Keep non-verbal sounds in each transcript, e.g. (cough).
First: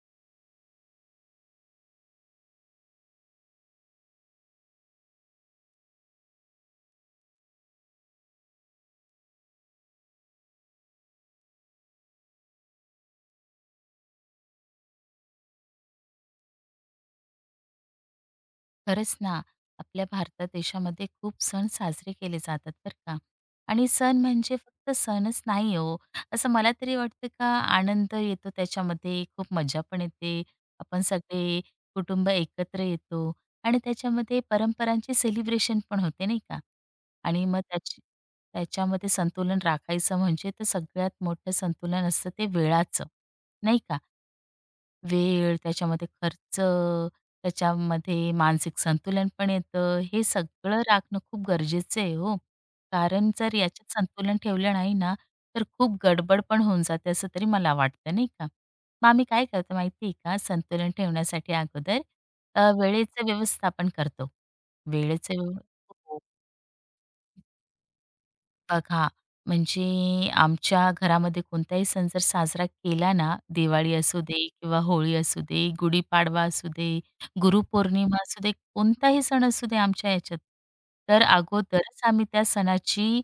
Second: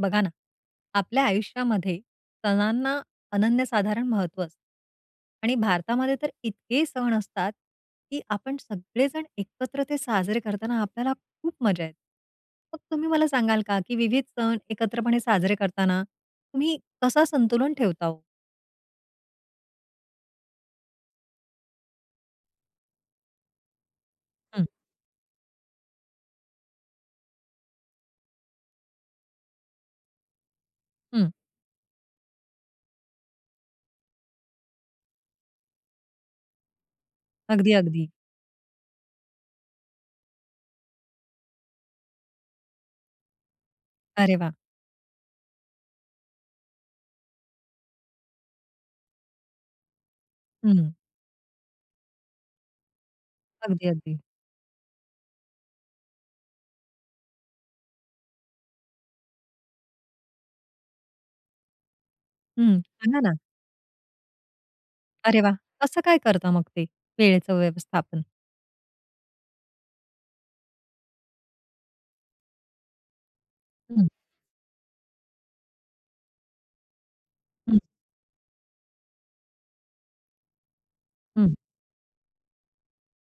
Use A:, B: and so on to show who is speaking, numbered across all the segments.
A: बघा ना, आपल्या आयुष्यामध्ये सणांना अनन्यसाधारण महत्त्व असतं आणि भारतामध्ये तर इतके सण असतात, की आपण सगळेजण एकत्र ते साजरे करताना आपल्याला खूप मजा येते. मग तुम्ही मला सांगाल का, की विविध सण एकत्रपणे साजरे करताना तुम्ही कसा संतुलन ठेवता हो?
B: खरंच ना, आपल्या भारतात देशामध्ये खूप सण साजरे केले जातात बरं का. आणि सण म्हणजे
A: हं,
B: फक्त सणच नाही हो, असं मला तरी वाटतं का आनंद येतो त्याच्यामध्ये, खूप मजा पण येते. आपण
A: हं.
B: सगळे कुटुंब एकत्र येतो आणि त्याच्यामध्ये परंपरांचे सेलिब्रेशन पण होते नाही का. आणि मग
A: अगदी,
B: त्याची
A: अगदी.
B: त्याच्यामध्ये संतुलन राखायचं म्हणजे तर सगळ्यात मोठं संतुलन असतं ते वेळाचं, नाही का.
A: अरे वाह!
B: वेळ, त्याच्यामध्ये खर्च, त्याच्यामध्ये मानसिक संतुलन पण येतं. हे सगळं
A: हं.
B: राखणं खूप गरजेचं आहे हो. कारण जर
A: अगदी,
B: याच्यात
A: अगदी.
B: संतुलन ठेवलं नाही ना, तर खूप गडबड पण होऊन जाते असं तरी मला वाटतं नाही का? मग आम्ही काय करतो माहिती आहे का? संतुलन ठेवण्यासाठी अगोदर
A: हं. सांगा
B: वेळेचं
A: ना.
B: व्यवस्थापन करतो.
A: अरे
B: वेळेचं
A: वाह! कसं काय
B: हो.
A: करता मग ते वेळेचं व्यवस्थापन?
B: बघा, म्हणजे आमच्या घरामध्ये कोणताही सण जर साजरा केला ना, दिवाळी
A: हं,
B: असू दे किंवा होळी असू दे, गुढीपाडवा असू दे,
A: हं,
B: गुरुपौर्णिमा असू दे, कोणताही सण असू दे आमच्या ह्याच्यात, तर
A: हं.
B: अगोदरच आम्ही त्या सणाची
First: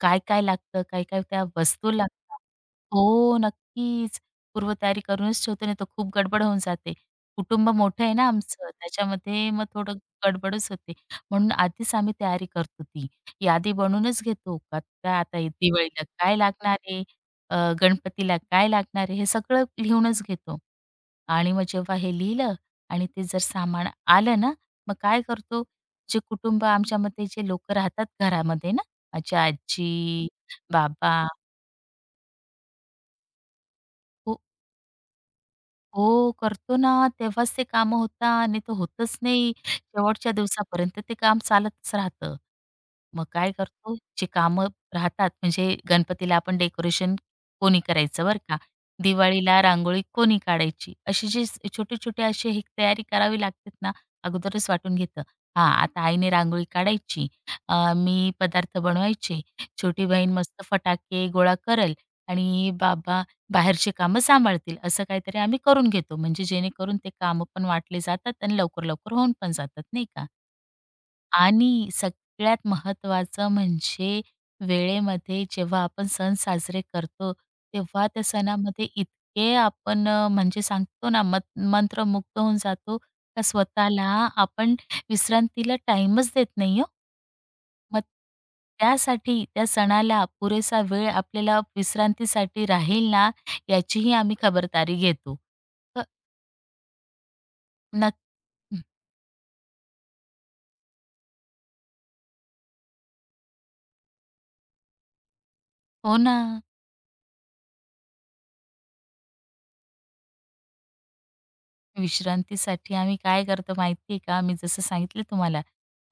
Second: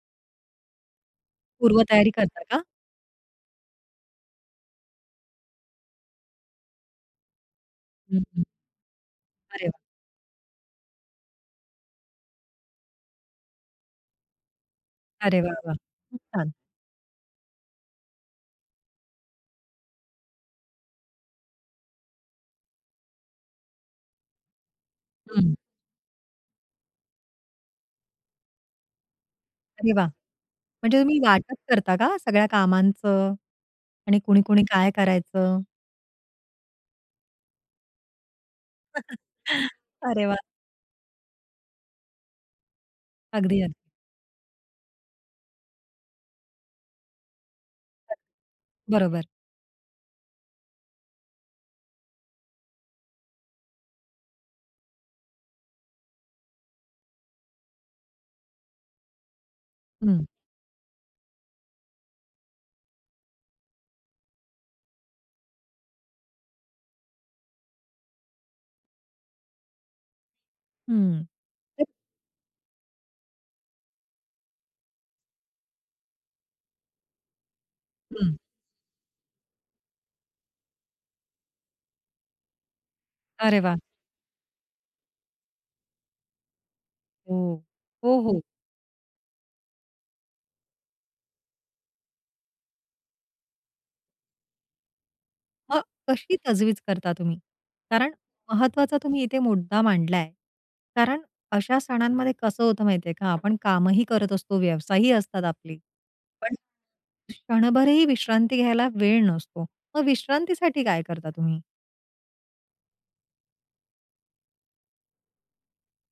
B: काय-काय लागतं, काय-काय त्या वस्तू
A: पूर्वतयारी
B: लागतात
A: करता का?
B: हो, नक्कीच. पूर्वतयारी करूनच ठेवतो, नाही तर खूप गडबड होऊन जाते. कुटुंब मोठं आहे
A: हं,
B: ना
A: हं.
B: आमचं, त्याच्यामध्ये मग
A: अरे वाह!
B: थोडं गडबडच होते. म्हणून आधीच आम्ही तयारी करतो ती. यादी बनवूनच घेतो का काय आता
A: अरे
B: हे
A: वाह! वाह!
B: दिवाळीला
A: खूप
B: काय
A: छान.
B: लागणार आहे, अ, गणपतीला काय लागणार आहे, हे सगळं लिहूनच घेतो. आणि मग जेव्हा हे लिहिलं आणि ते जर सामान आलं ना, मग काय
A: हं.
B: करतो, जे कुटुंब आमच्यामध्ये जे लोकं राहतात घरामध्ये ना, माझी
A: अरे वाह!
B: आजी,
A: म्हणजे
B: बाबा,
A: तुम्ही वाटप करता का सगळ्या कामांचं आणि
B: हो
A: कुणी-कुणी काय करायचं?
B: हो, करतो ना, तेव्हाच ते कामं होतात, नाही तर होतच नाही.
A: अरे
B: शेवटच्या
A: वाह!
B: दिवसापर्यंत ते काम चालतच राहतं. मग काय
A: अगदी, अगदी.
B: करतो, जे कामं राहतात म्हणजे गणपतीला आपण डेकोरेशन कोणी करायचं बरं का,
A: बरोबर.
B: दिवाळीला रांगोळी कोणी काढायची, अशी जी छोटे-छोटे अशी ही तयारी करावी लागते ना, अगोदरच वाटून घेतं. हां, आता आईने रांगोळी काढायची, मी पदार्थ बनवायचे, छोटी
A: हं,
B: बहीण मस्त फटाके गोळा करेल आणि बाबा बाहेरची कामं सांभाळतील, असं काहीतरी आम्ही करून घेतो. म्हणजे जेणेकरून ते कामं पण वाटले जातात आणि लवकर-लवकर होऊन पण जातात, नाही का?
A: हं.
B: आणि सगळ्यात महत्त्वाचं म्हणजे वेळेमध्ये जेव्हा आपण सण साजरे करतो, तेव्हा त्या
A: हं.
B: सणामध्ये इतके आपण म्हणजे सांगतो ना मंत्रमुग्ध होऊन जातो, का
A: अरे वाह!
B: स्वतःला आपण विश्रांतीला टाईमच देत नाही हो.
A: हो.
B: मग
A: हो, हो.
B: त्यासाठी त्या सणाला पुरेसा वेळ आपल्याला विश्रांतीसाठी राहील ना, याचीही आम्ही खबरदारी घेतो.
A: मग
B: तर
A: कशी तजवीज करता तुम्ही? कारण
B: नक्क हं.
A: महत्वाचा तुम्ही इथे मुद्दा मांडलाय. कारण अशा सणांमध्ये कसं होतं माहितीये का, आपण कामही करत असतो, व्यवसायही असतात आपली.
B: हो ना.
A: पण क्षणभरही विश्रांती घ्यायला वेळ नसतो. मग विश्रांतीसाठी काय करता तुम्ही?
B: विश्रांतीसाठी आम्ही काय करतो माहिती आहे का? मी जसं सांगितलं तुम्हाला,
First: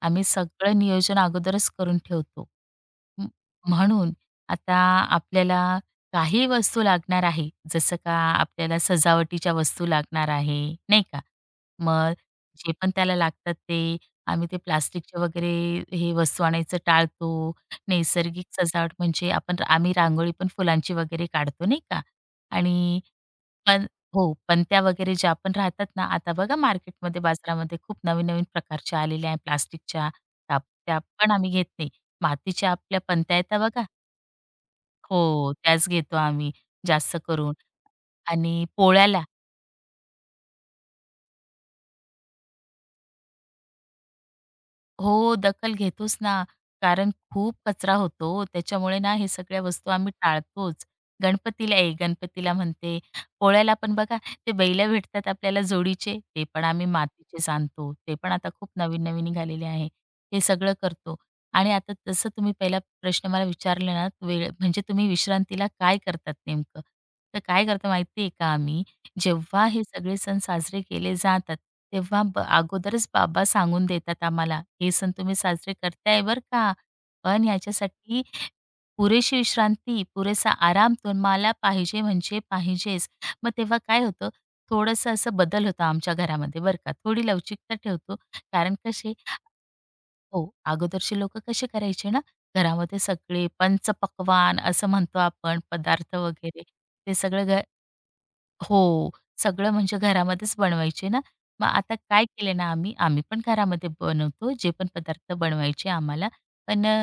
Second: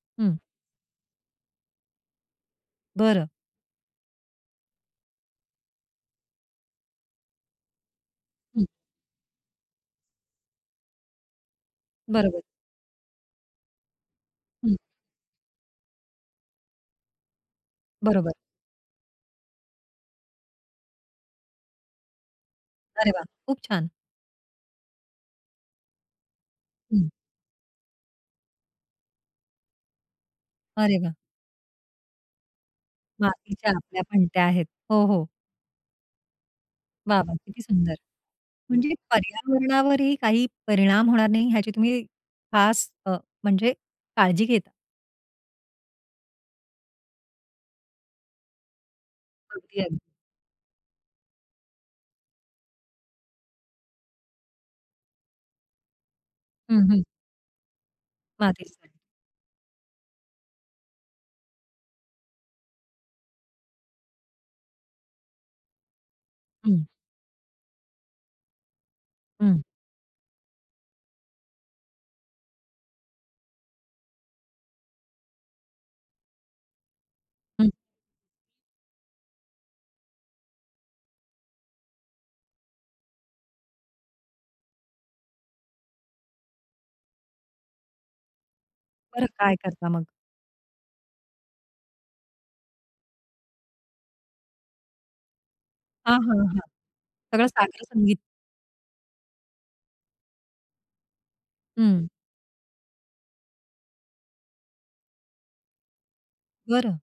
B: आम्ही
A: हं.
B: सगळं नियोजन अगोदरच करून ठेवतो.
A: बरं.
B: म म्हणून आता आपल्याला काही वस्तू लागणार आहे, जसं का
A: हं.
B: आपल्याला सजावटीच्या वस्तू लागणार आहे, नाही का? मग
A: बरोबर,
B: जे पण त्याला लागतात ते आम्ही
A: हं.
B: प्लास्टिकचे वगैरे हे वस्तू आणायचं टाळतो.
A: बरोबर.
B: नैसर्गिक सजावट म्हणजे आम्ही रांगोळी पण फुलांची वगैरे काढतो, नाही का? आणि
A: अरे वाह! खूप
B: पण
A: छान.
B: हो, पणत्या वगैरे ज्या पण राहतात ना, आता बघा
A: हं.
B: मार्केटमध्ये, बाजारामध्ये खूप नवीन-नवीन प्रकारच्या आलेल्या आहेत प्लास्टिकच्या. त्या
A: अरे
B: त्या
A: वाह!
B: पण आम्ही घेत नाही. मातीच्या आपल्या पंत्या येतात
A: मातीच्या
B: बघा
A: आपल्या पणत्या आहेत. हो, हो.
B: हो, त्याच घेतो आम्ही जास्त
A: वाह, वाह!
B: करून
A: किती सुंदर.
B: आणि
A: म्हणजे
B: पोळ्याला
A: पर्यावरणावरही काही परिणाम होणार नाही ह्याची तुम्ही खास म्हणजे काळजी घेता.
B: हो, दखल घेतोच ना. कारण खूप कचरा होतो ओ. त्याच्यामुळे ना हे सगळ्या
A: अगदी,
B: वस्तू
A: अगदी.
B: आम्ही टाळतोच. गणपतीला म्हणते, पोळ्याला पण बघा ते बैलं भेटतात आपल्याला जोडीचे, ते पण
A: हं,
B: आम्ही
A: हं.
B: मातीचे आणतो. ते पण आता खूप
A: मातीसाठी.
B: नवीन-नवीन निघालेले आहे. हे सगळं करतो. आणि आता जसं तुम्ही पहिला प्रश्न मला विचारला ना, वेळ म्हणजे तुम्ही विश्रांतीला काय करतात नेमकं?
A: हं,
B: तर काय करतो माहिती आहे का आम्ही,
A: हं,
B: जेव्हा हे सगळे सण साजरे केले जातात, तेव्हा अगोदरच बाबा सांगून देतात आम्हाला, हे सण तुम्ही साजरे करताय बरं का, पण
A: हं.
B: ह्याच्यासाठी पुरेशी विश्रांती, पुरेसा आराम तुम्हाला पाहिजे म्हणजे पाहिजेच. मग तेव्हा काय होतं, थोडंसं असं बदल होतो आमच्या घरामध्ये बरं का, थोडी लवचिकता ठेवतो. कारण कसे
A: बरं काय करता मग?
B: हो, अगोदरचे लोकं कसे करायचे ना, घरामध्ये सगळे पंचपक्वान्न असं म्हणतो आपण
A: हां,
B: पदार्थ
A: हां,
B: वगैरे,
A: हां.
B: ते सगळं
A: सगळं सागर संगीत.
B: हो. सगळं म्हणजे घरामध्येच बनवायचे ना. मग आता
A: हं.
B: काय केले ना आम्ही, आम्ही पण घरामध्ये बनवतो जे पण पदार्थ बनवायचे आम्हाला. पण
A: बरं.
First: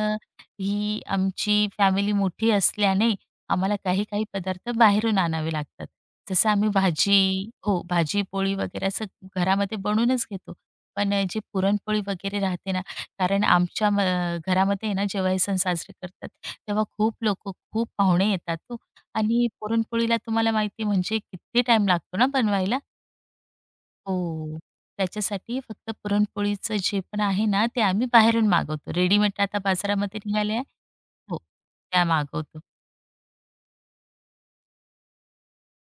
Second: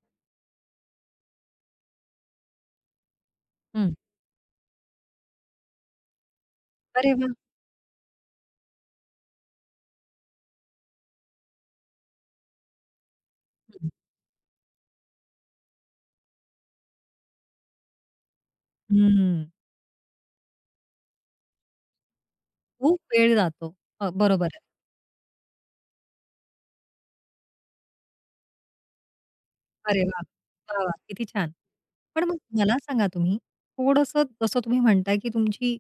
B: ही आमची फॅमिली मोठी असल्याने आम्हाला
A: हं.
B: काही-काही पदार्थ बाहेरून आणावे लागतात. जसं आम्ही
A: अरे वाह!
B: भाजी हो, भाजी-पोळी वगैरे असं घरामध्ये बनवूनच घेतो. पण जे पुरणपोळी वगैरे राहते ना, कारण
A: हं.
B: आमच्या घरामध्ये आहे ना जेव्हा हे सण साजरे करतात, तेव्हा खूप लोकं, खूप पाहुणे येतात हो. आणि
A: हं.
B: पुरणपोळीला तुम्हाला माहिती आहे म्हणजे किती टाईम लागतो ना बनवायला.
A: खूप वेळ जातो. बरोबर
B: हो.
A: आहे.
B: त्याच्यासाठी फक्त पुरणपोळीचं जे पण आहे ना, ते आम्ही बाहेरून मागवतो. रेडीमेड आता
A: अरे
B: बाजारामध्ये
A: वाह!
B: निघाल्या आहे.
A: वाह, वाह! किती
B: हो,
A: छान.
B: त्या
A: पण मग
B: मागवतो.
A: मला सांगा तुम्ही, थोडंसं जसं तुम्ही म्हणताय, की तुमची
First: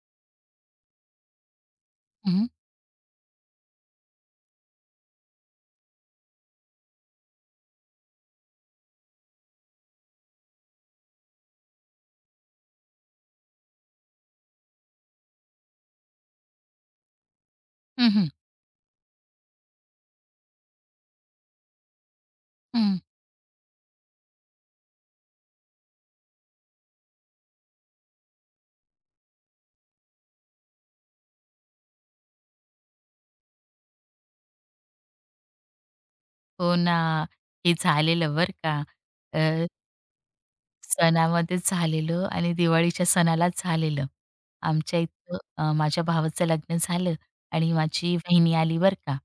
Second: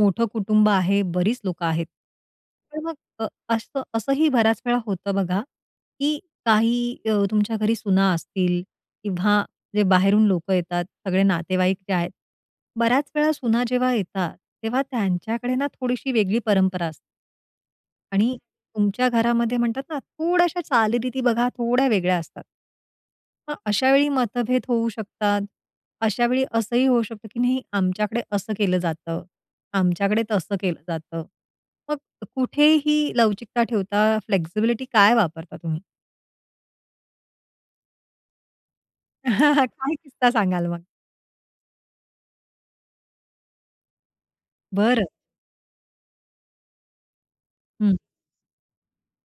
A: मोठं कुटुंब आहे, बरीच लोकं आहेत.
B: हं,
A: पण मग अ, असं असंही बऱ्याच वेळा होतं बघा, की काही तुमच्या घरी सुना असतील किंवा जे बाहेरून लोकं येतात, सगळे नातेवाईक जे आहेत. बऱ्याच वेळा सुना जेव्हा येतात, तेव्हा त्यांच्याकडे ना थोडीशी वेगळी परंपरा असते.
B: हं, हं,
A: आणि तुमच्या घरामध्ये म्हणतात ना, थोड्याशा चालीरीती बघा थोड्या वेगळ्या असतात. मग अशा वेळी मतभेद होऊ शकतात. अशा वेळी असंही होऊ शकतं, की नाही आमच्याकडे असं केलं जातं, आमच्याकडे तसं केलं जातं. मग कुठेही लवचिकता ठेवता, फ्लेक्सिबिलिटी काय वापरता तुम्ही?
B: हो ना, हे झालेलं बरं का. अ,
A: (laughs) काय किस्सा सांगाल मग?
B: सणामध्येच झालेलं आणि दिवाळीच्या सणालाच झालेलं. आमच्या
A: बरं.
B: इथं माझ्या भावाचं लग्न झालं आणि
A: हं.
B: माझी वहिनी आली बरं का.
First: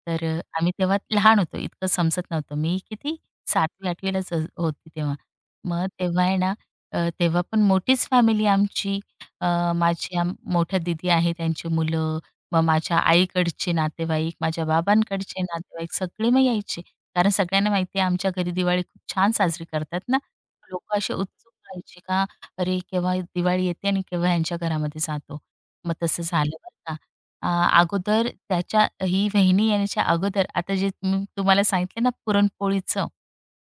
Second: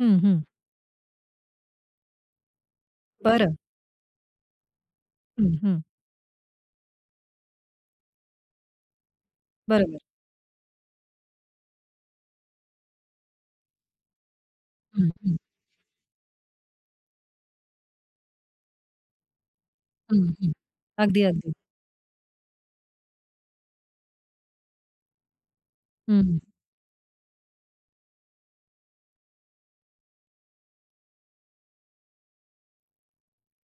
A: हं,
B: तर
A: हं.
B: आम्ही तेव्हा लहान होतो, इतकं समजत नव्हतं. मी किती
A: बरं.
B: 7वी-8वी लाच होती तेव्हा.
A: हं, हं.
B: मग तेव्हा आहे ना, तेव्हा पण मोठीच फॅमिली आमची. अ,
A: बरोबर.
B: माझी मोठ्या दीदी आहे, त्यांची मुलं, मग माझ्या आईकडचे नातेवाईक, माझ्या
A: हं, हं,
B: बाबांकडचे नातेवाईक सगळे मग यायचे. कारण सगळ्यांना माहिती आहे आमच्या घरी दिवाळी खूप छान साजरी करतात
A: हं,
B: ना.
A: हं.
B: लोक असे
A: अगदी,
B: उत्सुक
A: अगदी.
B: व्हायचे का, "अरे, केव्हा दिवाळी येते आणि केव्हा ह्यांच्या घरामध्ये जातो?" मग तसं
A: हं.
B: झालं बरं का. अगोदर त्याच्या ही वहिनी येण्याच्या अगोदर आता जे मी तुम्हाला सांगितलं ना पुरणपोळीचं,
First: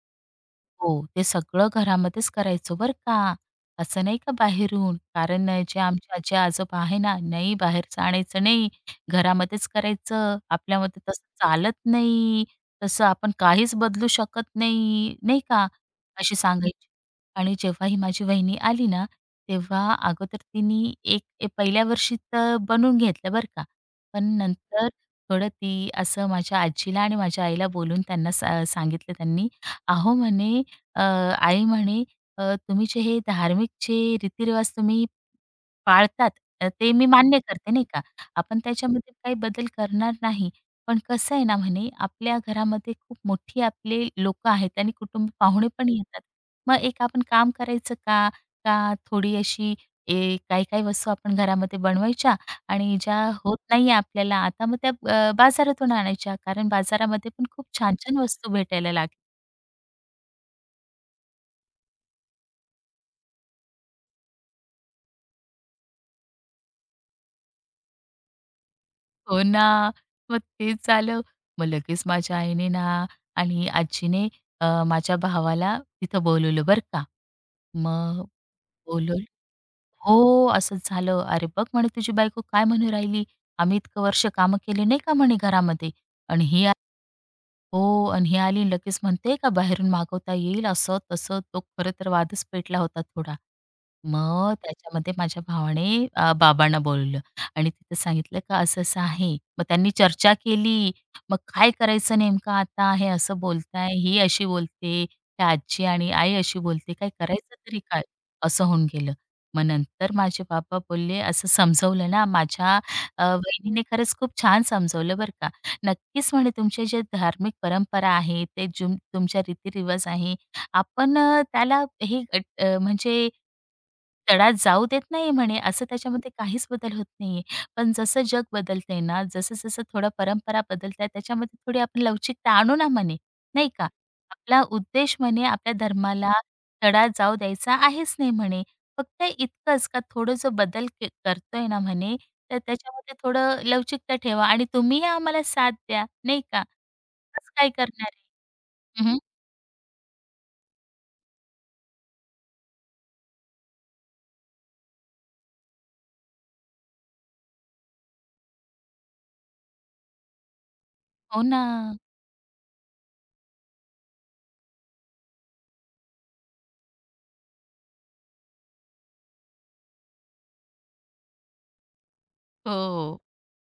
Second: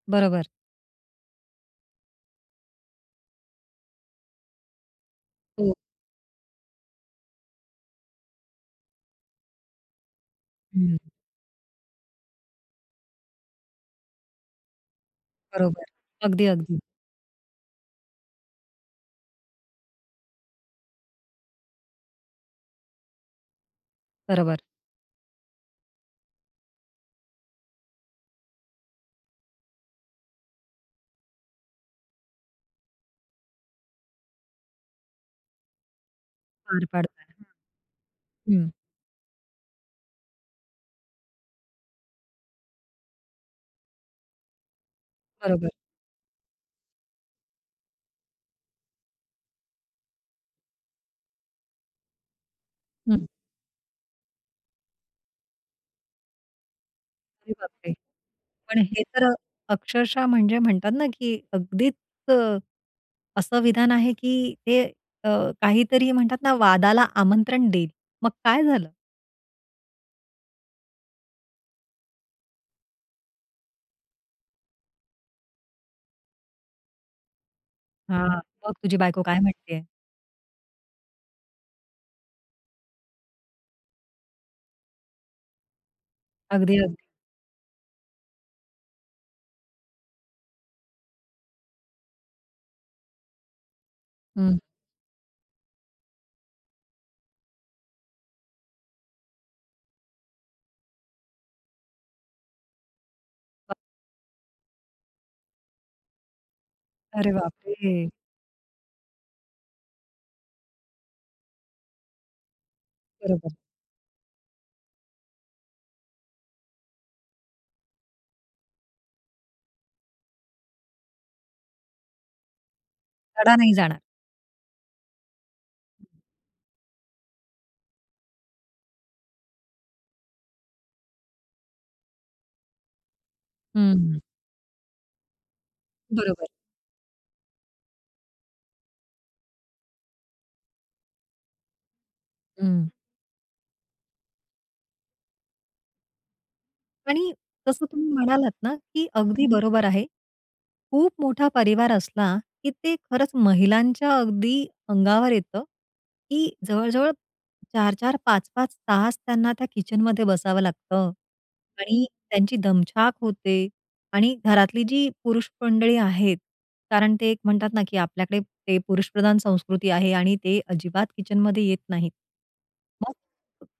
A: बरोबर.
B: हो, ते सगळं घरामध्येच करायचो बरं का. असं नाही का बाहेरून. कारण
A: हो.
B: जे हं. आमचे आजी-आजोबा आहे ना, नाही बाहेरचं आणायचं नाही, घरामध्येच करायचं.
A: हं.
B: आपल्यामध्ये तसं चालत नाही, तसं आपण काहीच बदलू शकत नाही, नाही का,
A: बरोबर.
B: अशी
A: अगदी, अगदी.
B: सांगायची. आणि जेव्हा ही माझी वहिनी आली ना, तेव्हा अगोदर तिने एक ए पहिल्या वर्षी तर बनवून घेतलं बरं का. पण
A: बरोबर.
B: नंतर थोडं ती असं माझ्या आजीला आणि माझ्या आईला बोलून त्यांना सांगितलं त्यांनी, "अहो," म्हणे आई म्हणे, तुम्ही जे हे धार्मिक जे रीतिरिवाज तुम्ही पाळतात,
A: पार
B: ते मी मान्य
A: पाडतात.
B: करते नाही का. आपण
A: हं.
B: त्याच्यामध्ये काही बदल करणार नाही. पण कसं आहे ना," म्हणे, "आपल्या घरामध्ये खूप मोठी आपले लोकं आहेत आणि कुटुंब पाहुणे
A: बरोबर.
B: पण येतात. मग एक आपण काम करायचं का? का थोडी अशी काही-काही वस्तू आपण घरामध्ये बनवायच्या आणि ज्या
A: हं.
B: होत नाहीये आपल्याला आता, मग त्या बाजारातून आणायच्या." कारण बाजारामध्ये पण
A: अरे
B: खूप
A: बापरे!
B: छान-छान वस्तू
A: पण
B: भेटायला
A: हे
B: लागल्या.
A: तर अक्षरशः म्हणजे म्हणतात ना, की अगदीच अ, असं विधान आहे, की ते अ, काहीतरी म्हणतात ना, वादाला आमंत्रण देईल. मग काय झालं?
B: हो ना. मग तेच झालं. मग लगेच माझ्या आईने ना आणि आजीने माझ्या भावाला तिथं बोलवलं बरं का. मग
A: हां. मग तुझी बायको
B: बोलवलं
A: काय म्हणतेय?
B: हो, असंच झालं. "अरे बघ," म्हणे, "तुझी बायको काय म्हणू राहिली. आम्ही इतकं वर्ष कामं केले नाही का," म्हणे, "घरामध्ये आणि ही
A: अगदी, अगदी.
B: हो आणि ही आली लगेच म्हणते का बाहेरून मागवता येईल असं तसं तो खरं तर वादच पेटला होता थोडा. मग
A: हं.
B: त्याच्यामध्ये माझ्या भावाने बाबांना बोलवलं आणि तिथं सांगितलं का असं-असं आहे. मग त्यांनी चर्चा केली. मग काय करायचं नेमकं आता हे असं बोलताय, ही अशी बोलते, त्या आजी आणि आई अशी बोलते, काय
A: अरे
B: करायचं तरी
A: बापरे!
B: काय? असं होऊन गेलं. मग नंतर माझे बाबा बोलले असं समजवलं ना माझ्या
A: बरोबर.
B: वहिनीने खरंच खूप छान समजवलं बरं का. नक्कीच म्हणे तुमचे जे धार्मिक परंपरा आहे, ते तुमच्या रीतीरिवाज आहे, आपण त्याला म्हणजे
A: तडा नाही जाणार.
B: तडा जाऊ देत नाही म्हणे, असं त्याच्यामध्ये काहीच बदल होत नाहीये. पण जसं जग बदलतंय ना, जसं-जसं थोडं परंपरा बदलताय, त्याच्यामध्ये थोडी आपण लवचिकता आणू ना म्हणे, नाही का?
A: हं.
B: आपला उद्देश म्हणे आपल्या धर्माला
A: बरोबर.
B: तडा जाऊ द्यायचा आहेच नाही म्हणे. फक्त इतकंच का थोडं जो बदल करतोय ना म्हणे तर
A: हं.
B: त्याच्यामध्ये थोडं लवचिकता ठेवा आणि तुम्हीही आम्हाला साथ द्या, नाही का?
A: आणि
B: असं काय
A: जसं तुम्ही
B: करणार
A: म्हणालात ना,
B: आहे?
A: की
B: हं,
A: अगदी बरोबर आहे. खूप मोठा परिवार असला, की ते खरंच महिलांच्या अगदी अंगावर येतं, की जवळ-जवळ चार 4 पाच 5 तास त्यांना त्या किचनमध्ये बसावं लागतं
B: हो ना.
A: आणि त्यांची दमछाक होते आणि घरातली जी पुरुष मंडळी आहेत, कारण ते एक म्हणतात ना, की आपल्याकडे ते पुरुषप्रधान संस्कृती आहे आणि ते अजिबात किचनमध्ये येत नाहीत. मग
B: हो.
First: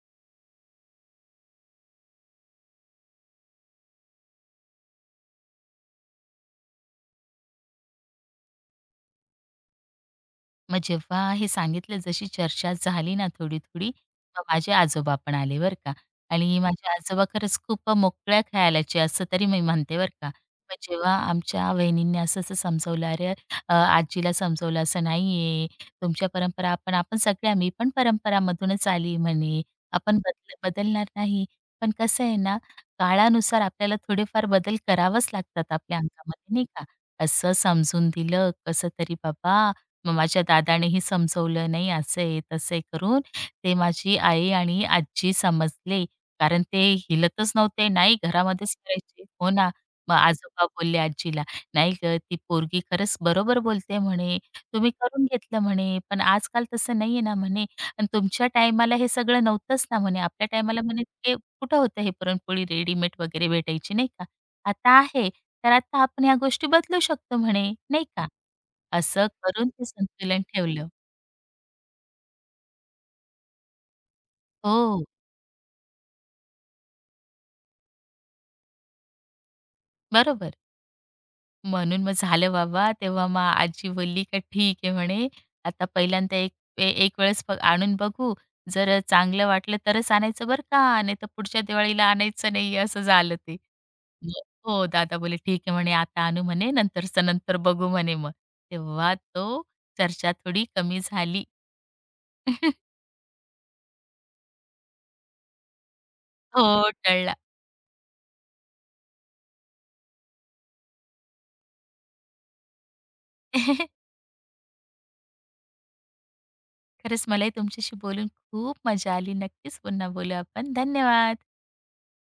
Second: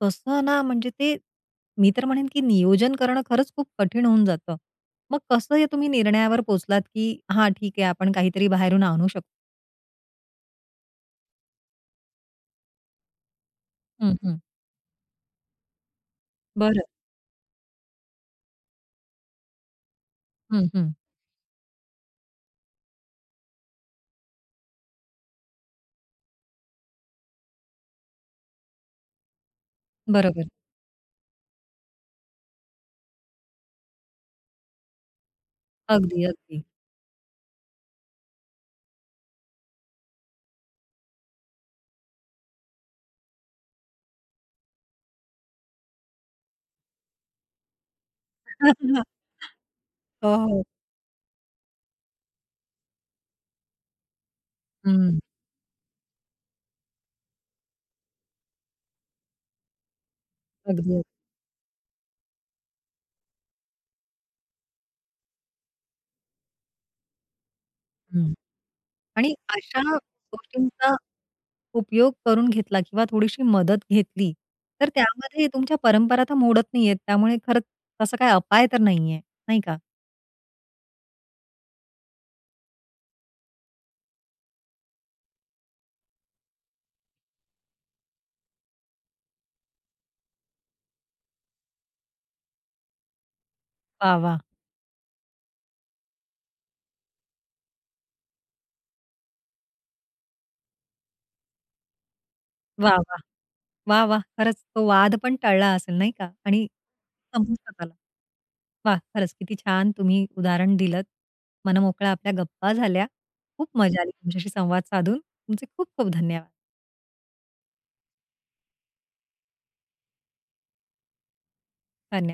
A: तसं ना, म्हणजे ते मी तर म्हणेन, की नियोजन करणं खरंच खूप कठीण होऊन जातं. मग कसं हे तुम्ही निर्णयावर पोहोचलात, की हां, ठीक आहे आपण काहीतरी बाहेरून आणू शकतो?
B: मग जेव्हा हे सांगितलं जशी चर्चा झाली ना थोडी-थोडी,
A: हं, हं.
B: मग माझे आजोबा पण आले बरं का आणि
A: बरं.
B: माझे आजोबा खरंच खूप मोकळ्या खयालाचे असं तरी मी म्हणते बरं का.
A: हं,
B: मग
A: हं.
B: जेव्हा आमच्या वहिनींनी असं-असं समजवलं, "अरे आजीला समजवलं असं नाहीये, तुमच्या परंपरा आपण आपण सगळ्या मी पण परंपरामधूनच आली म्हणे, आपण
A: बरोबर.
B: बदलणार नाही." पण कसं आहे ना, काळानुसार आपल्याला थोडेफार बदल करावेच लागतात आपल्या
A: अगदी,
B: अंगामध्ये
A: अगदी.
B: नाही का. असं समजून दिलं कसं तरी बाबा मग माझ्या दादानेही समजवलं, "नाही असं आहे, तसं आहे" करून ते माझी आई आणि आजी समजले. कारण ते हिलतच नव्हते. नाही घरामध्येच
A: (laughs)
B: करायचे. हो ना. मग
A: हो, हो.
B: आजोबा बोलले आजीला, "नाही गं, ती पोरगी खरंच बरोबर बोलते म्हणे. तुम्ही
A: हं.
B: करून घेतलं म्हणे. पण आजकाल तसं नाहीये ना म्हणे. आणि तुमच्या टायमाला हे सगळं नव्हतंच ना म्हणे. आपल्या टायमाला
A: अगदी,
B: म्हणे ते कुठं होतं हे पुरणपोळी रेडीमेड वगैरे भेटायची नाही का? आता आहे. तर आता आपण ह्या गोष्टी बदलू शकतो म्हणे, नाही का?"
A: हं.
B: असं
A: आणि
B: करून
A: अशा
B: ते संतुलन ठेवलं.
A: गोष्टींचा उपयोग करून घेतला किंवा थोडीशी मदत घेतली, तर
B: हो,
A: त्यामध्ये तुमच्या परंपरा तर मोडत नाहीयेत. त्यामुळे खरंच तसा काही अपाय तर नाहीये, नाही का?
B: बरोबर. म्हणून मग झालं बाबा, तेव्हा मग आजी बोलली का "ठीक आहे," म्हणे, "आता पहिल्यांदा एक वेळेस आणून बघू. जर चांगलं वाटलं तरच आणायचं बरं का, नाहीतर पुढच्या दिवाळीला आणायचं नाही." असं झालं ते.
A: वाह, वाह!
B: मग हो, दादा बोलले, "ठीक आहे," म्हणे, "आता आणू," म्हणे, "नंतरचं नंतर बघू," म्हणे मग. तेव्हा तो चर्चा थोडी कमी झाली. (laughs)
A: वाह, वाह! वा, वा, खरंच तो वाद पण टळला असेल नाही का? आणि
B: हो, टळला.
A: संपुष्टात आला. वा, खरंच किती छान तुम्ही उदाहरण दिलत. मनमोकळ्या आपल्या गप्पा झाल्या. खूप मजा
B: (laughs)
A: आली तुमच्याशी संवाद साधून. तुमचे खूप खूप धन्यवाद.
B: खरंच मलाही तुमच्याशी बोलून खूप मजा आली. नक्कीच पुन्हा बोलू आपण. धन्यवाद.
A: धन्यवाद.